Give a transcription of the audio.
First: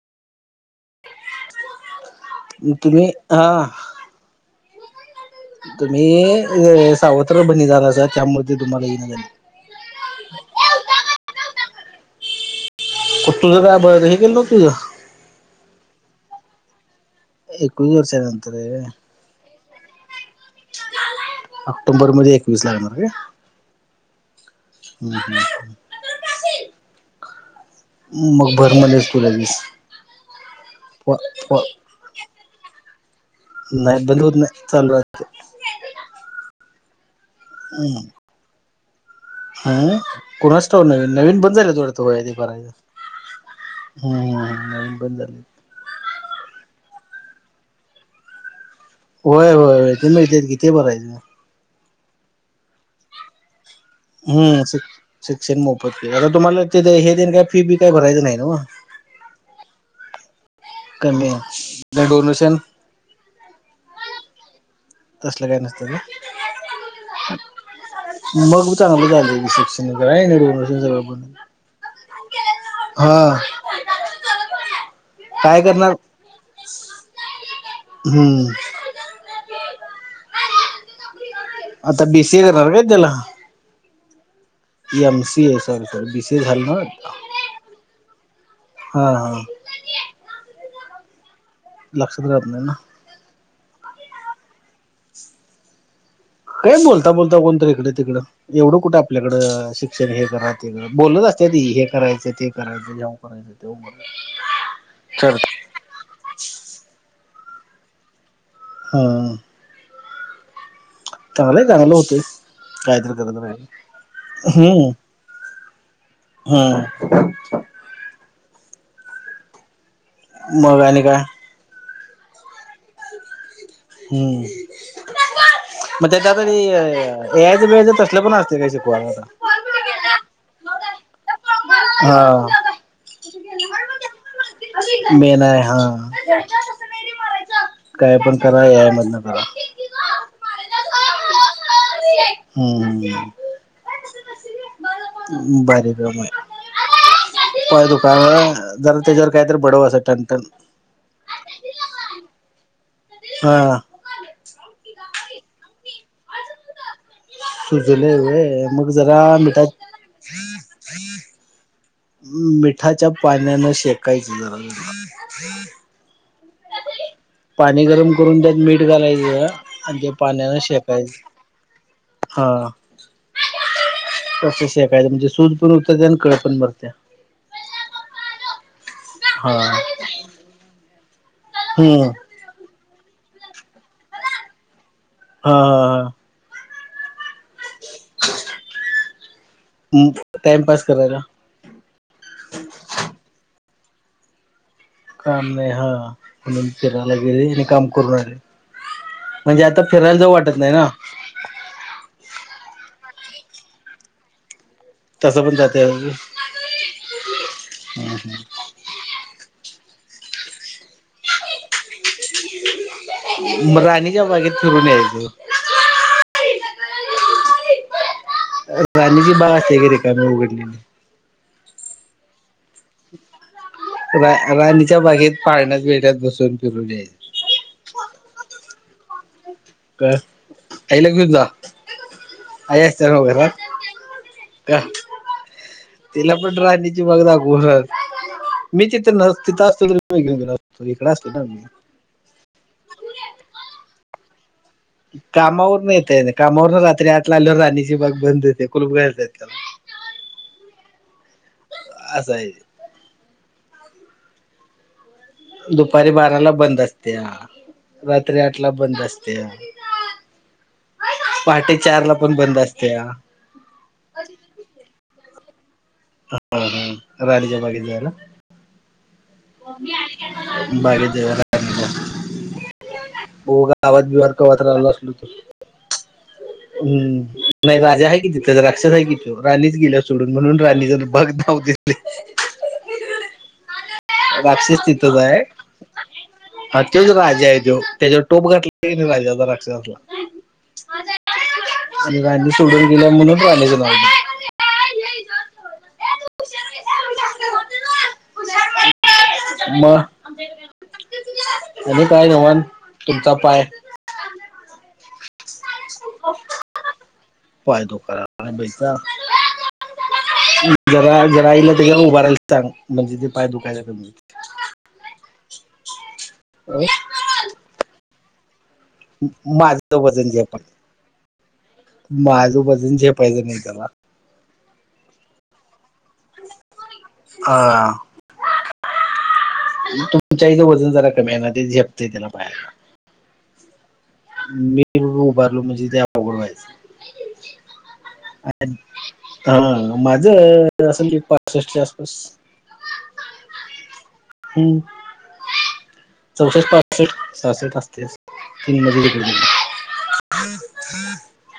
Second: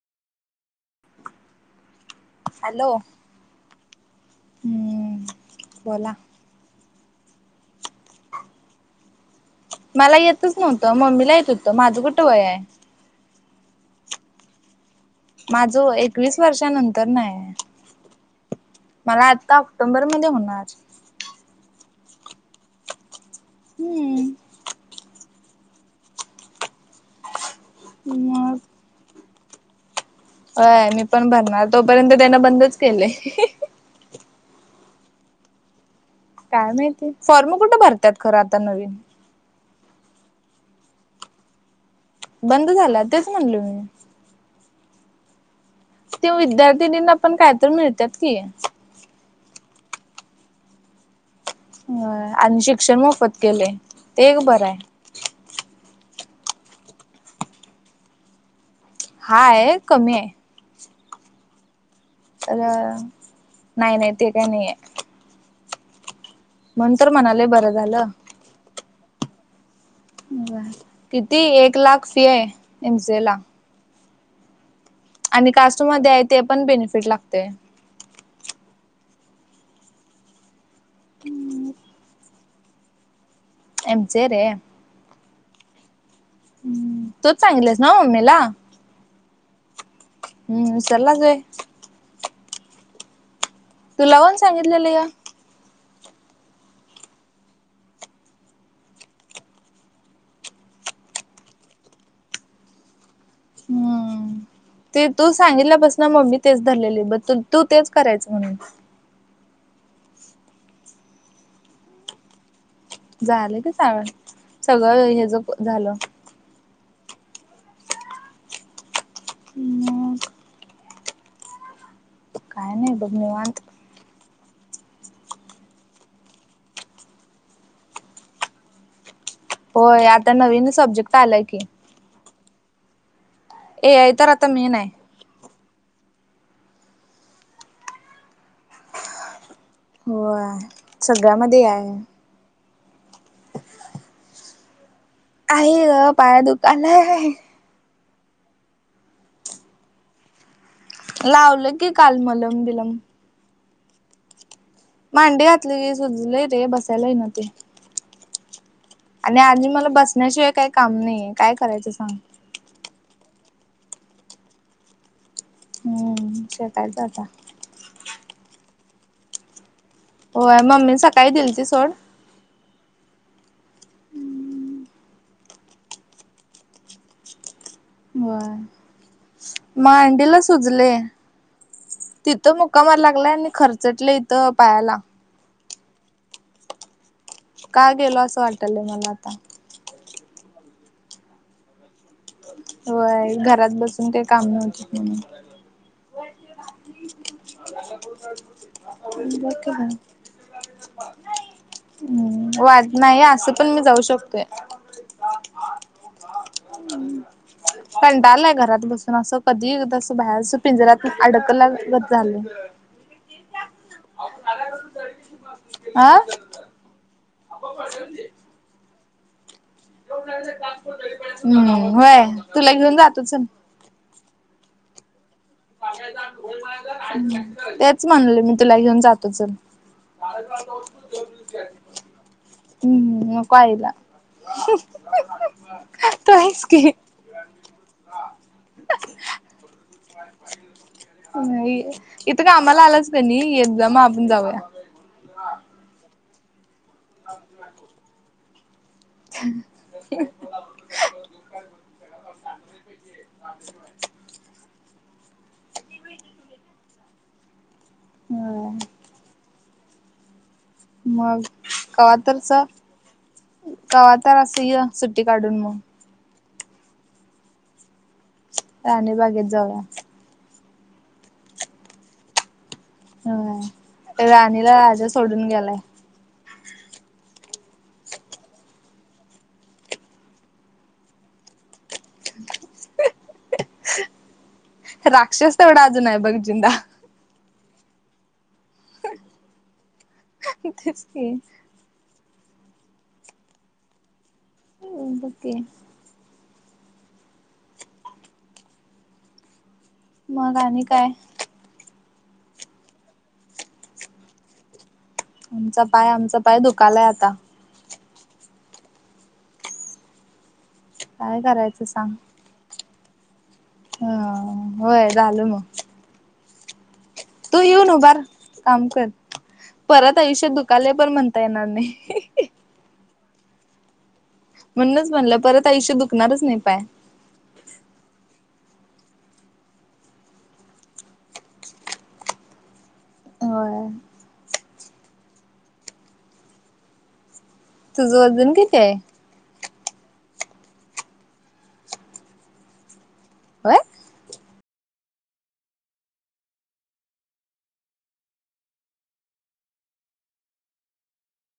मग हॅलो तुम्ही आहा. हम्म. बोला तुम्ही सावत्र बहिणी झाल्या असा, त्यामुळे तुम्हाला ते येईना झालं मला येतच नव्हतं, मम्मीला येत होतं. माझं कुठं वय हाय. कुठं तुझं काय बर हे केलं नव्हतं तुझं? माझं व्हय एकवीस वर्षानंतरना हाय. एकवीस वर्षानंतर हाय. मला आता ऑक्टोबर मध्ये होणार. ऑक्टोबर मध्ये एकवीस लागणार काय? हम्म. [inaudible] मग मग भर म्हणले तुला वीस. होय मी पण भरणार, तोपर्यंत त्यांनं बंदच केलंय. नाही बंद होत नाही, चालू राहतंय. काय माहिती. फॉर्म कुठं भरत्यात खरं आता नवीन. हां कुणाच ठाऊक नाय नवीन बंद झालं वाटतो ते बंद बरायच. झाला तेच म्हणलो मी हम्म हम्म नवीन बंद झाले. ते विद्यार्थिनींना पण काय तर मिळतात की. होय होय ते मिळतात की, ते बघायचं मग. होय आणि शिक्षण मोफत केलंय. हम्म शिक्षण मोफत ते आता तुम्हाला ते द्यायचे तेन काय फी बी काही भरायचं नाही ना हो. हाय कमी हाय. कमी आहे. डोनेशन त्याला, नाही नाही ते काय नाहीये. तसलं काय नसतं ना. मनंतर म्हणाले बरं झालं. मग बी चांगलं झालंय रिसेप्शन. किती एक लाख फी आहे [unintelligible] हा. एमसीए [inaudible] आम्ही करणार कास्टमध्ये हाय तेपण बेनिफिट लागतय. हम्म. हम्म. आता बीसी घेणार व्हय त्याला? एमचे रे. एमसी आहे सॉरी सॉरी बीसी झाल नव्ह? तूच सांगितलेस ना मम्मीला हा हा. हम्म, विसरलास व्हय. लक्षात राहत नाही ना. तूला कोण सांगितलेलं हे? काय बोलता बोलता कोणतर इकडं तिकडं. एवढं कुठं आपल्याकडं शिक्षण हे करा ते बोलत असत्याती हे करायचं, ते करायचं. ह्यांव हम्म, ते तू सांगितल्यापासनं मम्मी तेच धरलेले बत्तन तू तेच करायच म्हणून. हां. चांगलं हाय, चांगलं होतंय. कायतरी करत झालं राहिलं की चांगलं, हम्म सगळं हेज झालं. हम्म. मग. मग आणि काय? काय नाही बघ निवांत. हम्म. मग त्याच्या तरी ए आय बि आय चं तसलं पण असते काही शिकवाय आता. होय आता नवीन सब्जेक्ट आलाय की. हां. ए आय तर आता मेन आहे. मेन आहे हा काय पण करा याय मधनं करा. होय सगळ्यामध्ये ए आय आहे. हम्म हम्म. आई भारी ग काम पाय आहे. दुकायला आहे. पाय दुकायला जरा तेच्यावर, काहीतरी बडव असं टनटन. लावलं की काल मलम बिलम. हां. मांडी घातली की सुजलय रे बसायला येई ना ते. सुजलवय व्हयं, मग जरा आणि मिठा आजी मला बसण्याशिवाय काय काम नाहीे काय करायचं सांग. मिठाच्या पाण्यानं शेकायचं जरा जरा. हम् शेकायचं आता. पाणी गरम करून त्यात मीठ घालायचं आणि ते पाण्याने होय मम्मी शेकायचं. सकाळी दिलती सोड हा तसच शेकायच म्हणजे सूज पण उतरते आणि कळ पण मरते. व्होय हा मांडीला सुजले हम्म. तित तो मुक्का मार लागलाय आणि खर्चटलं इथं पायाला. हा हा हा. का गेलो असं वाटालय मला आता. हा टाइमपास करायला. व्हय घरात बसून काही काम नव्हते. काम नाही हां म्हणून फिरायला गेले, आणि हे काम करून राहिले. बघ म्हणजे की आता बाहेर फिरायला जाऊ वाटत नाही ना, हम्म वाट नाहीये असं पण मी जाऊ शकतोय. तसं पण जाते. [unintelligible] कंटाळालाय घरात बसून. तर असं कधी दस बाहेरचा पिंजऱात अडकला गत झालं. म राणीच्या बागेत फिरून यायचं. आं नको पडेल ते. राणीची बाग असते का, रिकामी उघडलेली. हम्म होय तुला घेऊन जातो चल. रा राणीच्या बागेत पाळण्यात बेड्यात बसून फिरून यायचं तेच म्हणलो मी तुला घेऊन जातो चल. का ताईला घेऊन जा. आई असत्या नवं हम्म घरात नको आईला का. तू तिला पण आहेस की. राणीची बाग दाखवून राहत. मी तिथे न तिथं असतो तर, मी घेऊन गेलो असतो इकडे असतोना ना मी. इथं कामाला आलास क नी येतजा मग आपण जाऊया. कामावरनं येतय ते कामावरूनं रात्री आठला आल्यावर राणीची बाग बंद होते. [unintelligible] छान. अस हाय ते. [unintelligible] दुपारी बाराला बंद असत्या, रात्री आठ ला बंद असत्या. मग पहाटे चार ला, कवा पण तरच बंद असत्या. कवा तर असू येय सुट्टी काढून म. हा हा राणीच्याबागेत जायला. राणीबागेत जाऊ. बागेत जाऊया का. हां.. राणीला राहिलो राजा सोडून गेलाय. हम् नाही राजा आहे किती त्याचा, राक्षस आहे की तो राणीच गेला सोडून म्हणून राणी जर बघ वते. ह [unintelligible] राक्षस तिथंच आहे, राक्षस तेवढा अजून आहे बघ जिंदा हां. तो राजा आहे तो, त्याच्यावर टोप घातला क राजाचा राक्षसाचा असला. तेच की, राणी सोडून गेल्या म्हणून, राणीच नाव घेतोय. बघ की, मगं. मग आणि काय, आणि काय, निवांत तुमचा पाय. आमचा पाय आमचा, पाय दुखकालाय आता. पाय दुखायला बैसा जा. जरा काय जराईल करायचं आईला, सांग उभारायला सांग म्हणजे ते पाय दुखायच. ह होय झालं मग अं. तू येऊन उभार काम कर. माझं परत वजन आयुष्यात झेपाय, दुखाले पण म्हणता येणार नाही माझं वजन झेपायचं नाही त्याला. म्हणूनच म्हणलं परत, आयुष्य दुखणारच नाही पाय. हां. तुमच्या इथं वजन जरा कमी आहे ना, ते झेपतेय त्याला पाहायला. होय. मी उभारलो म्हणजे ते, अवघड व्हायचं. तुझं वजन किती आहे. हां माझं असंल की, पासष्टच्या आसपास. काय. हम् चौसष्ट पासष्ट सासष्ट असते असं. [unintelligible]